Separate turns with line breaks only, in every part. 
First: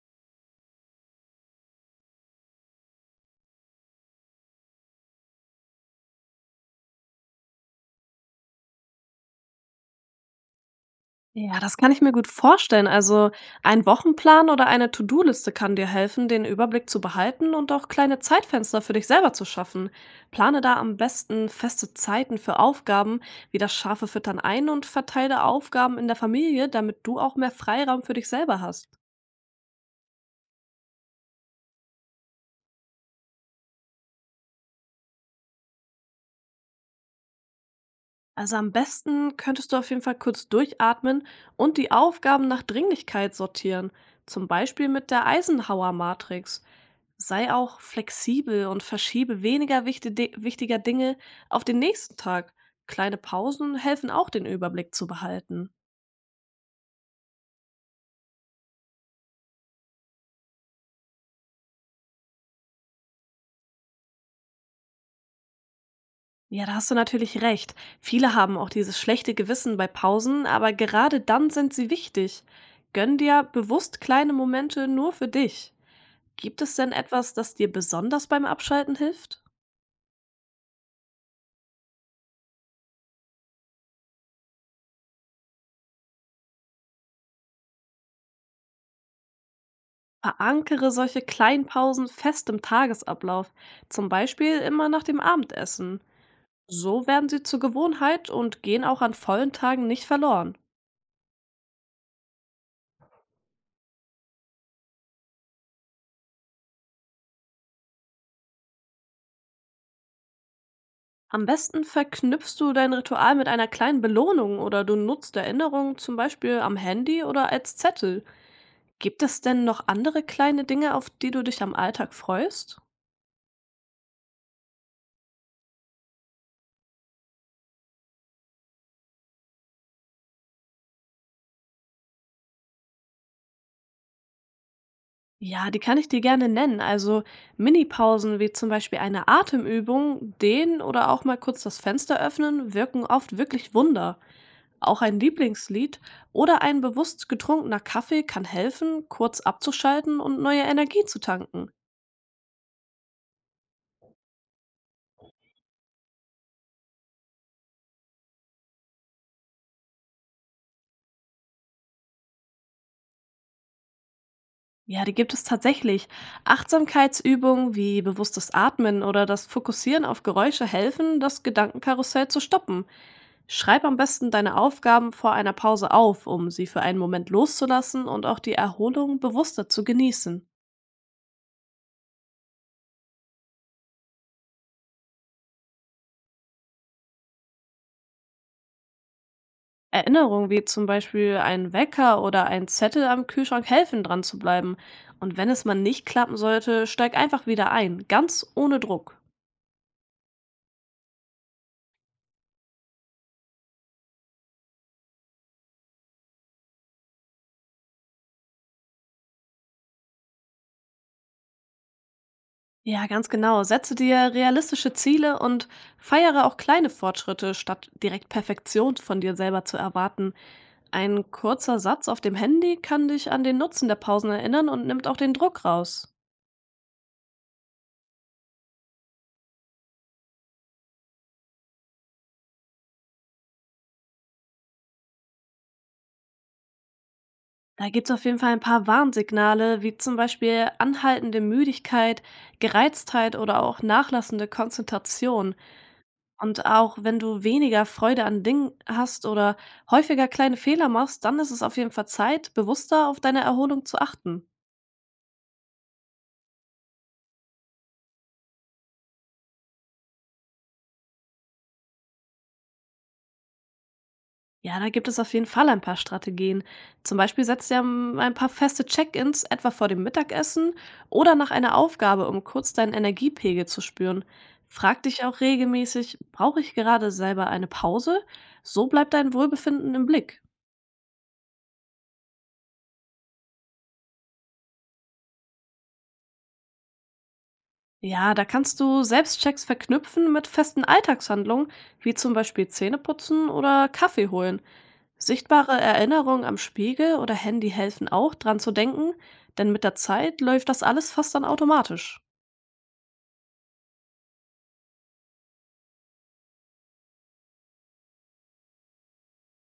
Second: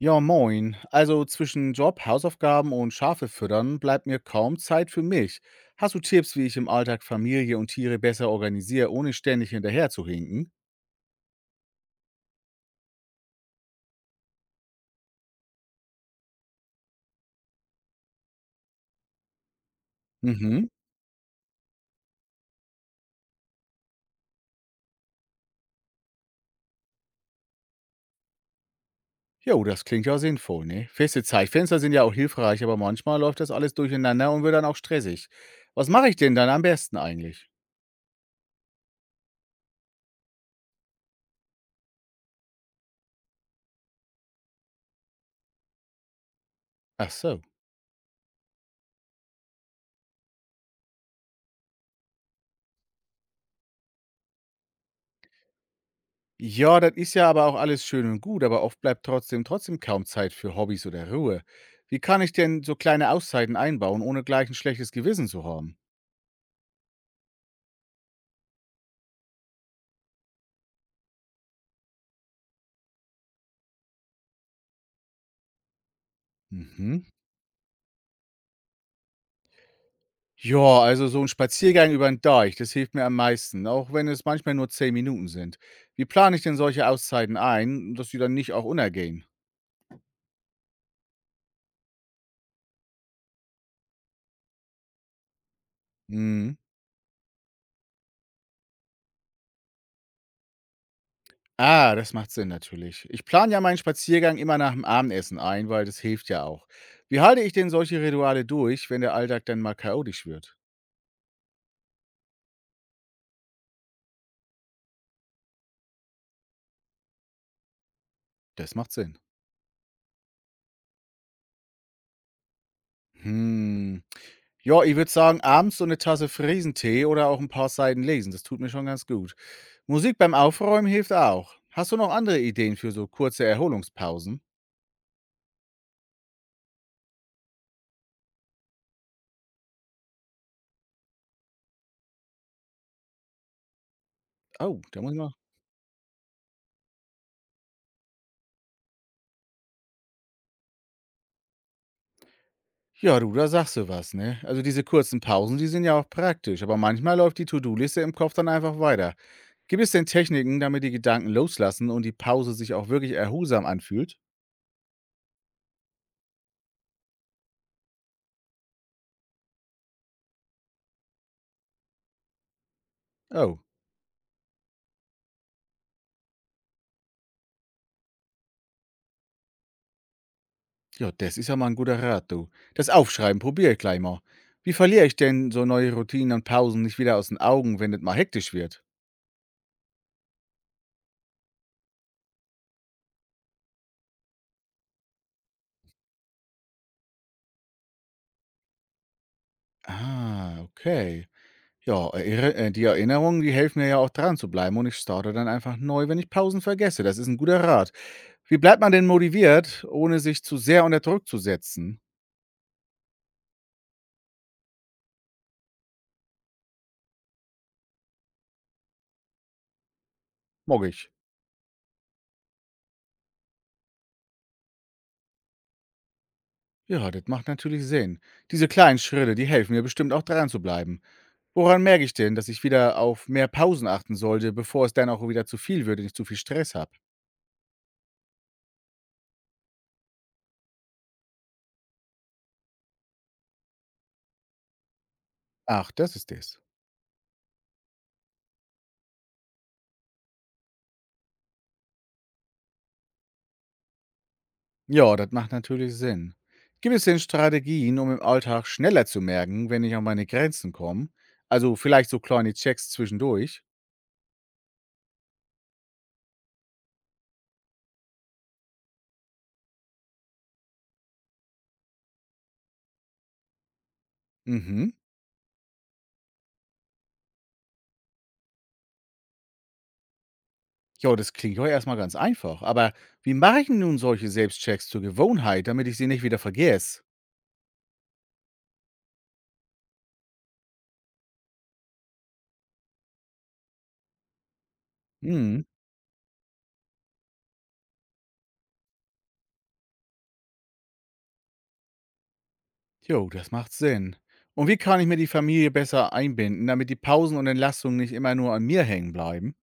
Ja, moin. Also zwischen Job, Hausaufgaben und Schafe füttern bleibt mir kaum Zeit für mich. Hast du Tipps, wie ich im Alltag Familie und Tiere besser organisiere, ohne ständig hinterher zu hinken?
Ja, das kann ich mir gut vorstellen. Also ein Wochenplan oder eine To-Do-Liste kann dir helfen, den Überblick zu behalten und auch kleine Zeitfenster für dich selber zu schaffen. Plane
Mhm.
da am besten feste Zeiten für Aufgaben wie das scharfe Füttern ein und verteile Aufgaben in der Familie, damit du auch mehr Freiraum für dich selber hast.
Jo, das klingt ja sinnvoll, ne? Feste Zeitfenster sind ja auch hilfreich, aber manchmal läuft das alles durcheinander und wird dann auch stressig. Was mache ich denn dann am besten eigentlich?
Also am besten könntest du auf jeden Fall kurz durchatmen und die Aufgaben nach Dringlichkeit sortieren. Zum Beispiel mit der Eisenhower-Matrix.
Ach so.
Sei auch flexibel und verschiebe weniger wichtiger Dinge auf den nächsten Tag. Kleine Pausen helfen auch, den Überblick zu behalten.
Ja, das ist ja aber auch alles schön und gut, aber oft bleibt trotzdem kaum Zeit für Hobbys oder Ruhe. Wie kann ich denn so kleine Auszeiten einbauen, ohne gleich ein schlechtes Gewissen zu haben?
Ja, da hast du natürlich recht. Viele haben auch dieses schlechte Gewissen bei Pausen, aber gerade dann sind sie wichtig. Gönn dir bewusst kleine Momente nur für dich. Gibt es denn
Mhm.
etwas, das dir besonders beim Abschalten hilft?
Ja, also so ein Spaziergang über den Deich, das hilft mir am meisten, auch wenn es manchmal nur 10 Minuten sind. Wie plane ich denn solche Auszeiten ein, dass sie dann nicht auch untergehen?
Verankere solche kleinen Pausen fest im Tagesablauf, zum Beispiel immer nach dem Abendessen.
Mhm.
So werden sie zur Gewohnheit und gehen auch an vollen Tagen nicht verloren.
Ah, das macht Sinn natürlich. Ich plane ja meinen Spaziergang immer nach dem Abendessen ein, weil das hilft ja auch. Wie halte ich denn solche Rituale durch, wenn der Alltag dann mal chaotisch wird?
Am besten verknüpfst du dein Ritual mit einer kleinen Belohnung oder du nutzt Erinnerungen zum Beispiel am Handy oder als Zettel.
Das macht Sinn.
Gibt es denn noch andere kleine Dinge, auf die du dich am Alltag freust?
Hm. Ja, ich würde sagen, abends so eine Tasse Friesentee oder auch ein paar Seiten lesen. Das tut mir schon ganz gut. Musik beim Aufräumen hilft auch. Hast du noch andere Ideen für so kurze Erholungspausen?
Ja, die kann ich dir gerne nennen. Also Mini-Pausen wie zum Beispiel eine Atemübung, Dehnen oder auch mal kurz das Fenster öffnen, wirken oft wirklich Wunder.
Oh, da
Auch
muss ich
ein
mal
Lieblingslied oder ein bewusst getrunkener Kaffee kann helfen, kurz abzuschalten und neue Energie zu tanken.
ja, du, da sagst du was, ne? Also, diese kurzen Pausen, die sind ja auch praktisch, aber manchmal läuft die To-do-Liste im Kopf dann einfach weiter. Gibt es denn Techniken, damit die Gedanken loslassen und die Pause sich auch wirklich erholsam anfühlt?
Ja, die gibt es tatsächlich. Achtsamkeitsübungen wie bewusstes Atmen oder das Fokussieren auf Geräusche helfen, das Gedankenkarussell zu stoppen.
Oh.
Schreib am besten deine Aufgaben vor einer Pause auf, um sie für einen Moment loszulassen und auch die Erholung bewusster zu genießen.
Ja, das ist ja mal ein guter Rat, du. Das Aufschreiben probiere ich gleich mal. Wie verliere ich denn so neue Routinen und Pausen nicht wieder aus den Augen, wenn es mal hektisch wird?
Erinnerungen wie zum Beispiel ein Wecker oder ein Zettel am Kühlschrank helfen, dran zu bleiben. Und wenn es mal nicht klappen sollte, steig einfach wieder ein, ganz ohne Druck.
Ah, okay. Ja, erier die Erinnerungen, die helfen mir ja auch dran zu bleiben und ich starte dann einfach neu, wenn ich Pausen vergesse. Das ist ein guter Rat. Wie bleibt man denn motiviert, ohne sich zu sehr unter Druck zu setzen?
Ja, ganz genau. Setze dir realistische Ziele und feiere auch kleine Fortschritte, statt direkt Perfektion von dir selber zu erwarten.
Mag ich.
Ein kurzer Satz auf dem Handy kann dich an den Nutzen der Pausen erinnern und nimmt auch den Druck raus.
Ja, das macht natürlich Sinn. Diese kleinen Schritte, die helfen mir bestimmt auch dran zu bleiben. Woran merke ich denn, dass ich wieder auf mehr Pausen achten sollte, bevor es dann auch wieder zu viel wird und ich zu viel Stress habe?
Da gibt es auf jeden Fall ein paar Warnsignale, wie zum Beispiel anhaltende Müdigkeit, Gereiztheit oder auch nachlassende Konzentration.
Ach, das ist es.
Und auch wenn du weniger Freude an Dingen hast oder häufiger kleine Fehler machst, dann ist es auf jeden Fall Zeit, bewusster auf deine Erholung zu achten.
Ja, das macht natürlich Sinn. Gibt es denn Strategien, um im Alltag schneller zu merken, wenn ich an meine Grenzen komme? Also vielleicht so kleine Checks zwischendurch?
Ja, da gibt es auf jeden Fall ein paar Strategien. Zum Beispiel setzt ihr ein paar feste Check-ins, etwa vor dem Mittagessen oder nach einer Aufgabe, um kurz deinen Energiepegel zu spüren.
Mhm.
Frag dich auch regelmäßig, brauche ich gerade selber eine Pause? So bleibt dein Wohlbefinden im Blick.
Ja, das klingt ja erstmal ganz einfach. Aber wie mache ich denn nun solche Selbstchecks zur Gewohnheit, damit ich sie nicht wieder vergesse?
Ja, da kannst du Selbstchecks verknüpfen mit festen Alltagshandlungen, wie zum Beispiel Zähneputzen oder Kaffee holen.
Mhm.
Sichtbare Erinnerungen am Spiegel oder Handy helfen auch, dran zu denken, denn mit der Zeit läuft das alles fast dann automatisch.
Jo, das macht Sinn. Und wie kann ich mir die Familie besser einbinden, damit die Pausen und Entlastungen nicht immer nur an mir hängen bleiben?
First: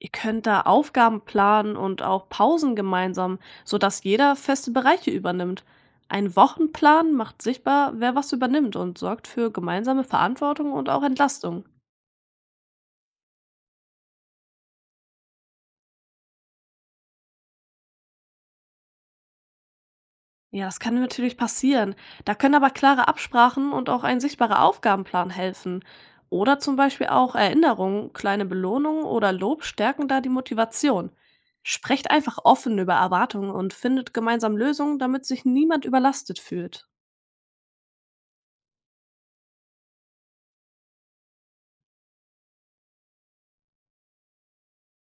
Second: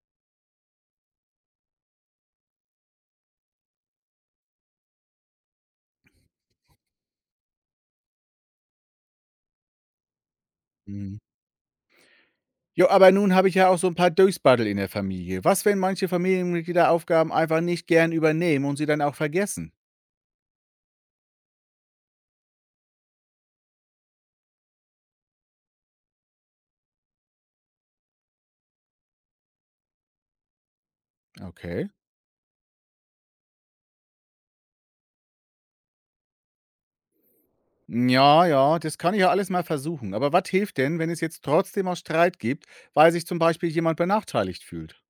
Ihr könnt da Aufgaben planen und auch Pausen gemeinsam, sodass jeder feste Bereiche übernimmt. Ein Wochenplan macht sichtbar, wer was übernimmt und sorgt für gemeinsame Verantwortung und auch
Mhm.
Entlastung.
Jo, aber nun habe ich ja auch so ein paar Durchspaddel in der Familie. Was, wenn manche Familienmitglieder Aufgaben einfach nicht gern übernehmen und sie dann auch vergessen?
Ja, das kann natürlich passieren. Da können aber klare Absprachen und auch ein sichtbarer Aufgabenplan helfen. Oder zum Beispiel auch Erinnerungen, kleine Belohnungen oder Lob stärken da die Motivation.
Okay.
Sprecht einfach offen über Erwartungen und findet gemeinsam Lösungen, damit sich niemand überlastet fühlt.
Ja, ja, das kann ich ja alles mal versuchen. Aber was hilft denn, wenn es jetzt trotzdem auch Streit gibt, weil sich zum Beispiel jemand benachteiligt fühlt?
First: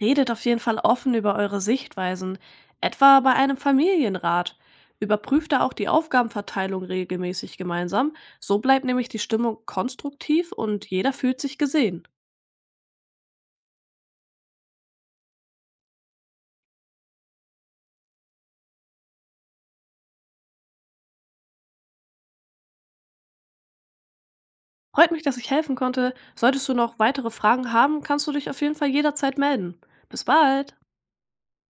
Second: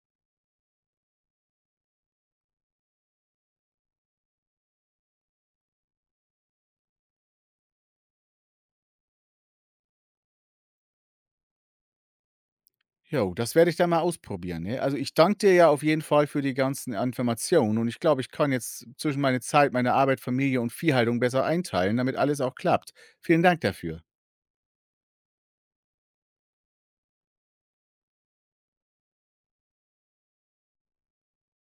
Redet auf jeden Fall offen über eure Sichtweisen, etwa bei einem Familienrat. Überprüft da auch die Aufgabenverteilung regelmäßig gemeinsam. So bleibt nämlich die Stimmung konstruktiv und jeder fühlt sich gesehen.
Jo, das werde ich dann mal ausprobieren, ne? Also, ich danke dir ja auf jeden Fall für die ganzen Informationen und ich glaube, ich kann jetzt zwischen meine Zeit, meine Arbeit, Familie und Viehhaltung besser einteilen, damit alles auch klappt. Vielen Dank dafür.
Freut mich, dass ich helfen konnte. Solltest du noch weitere Fragen haben, kannst du dich auf jeden Fall jederzeit melden. Bis bald!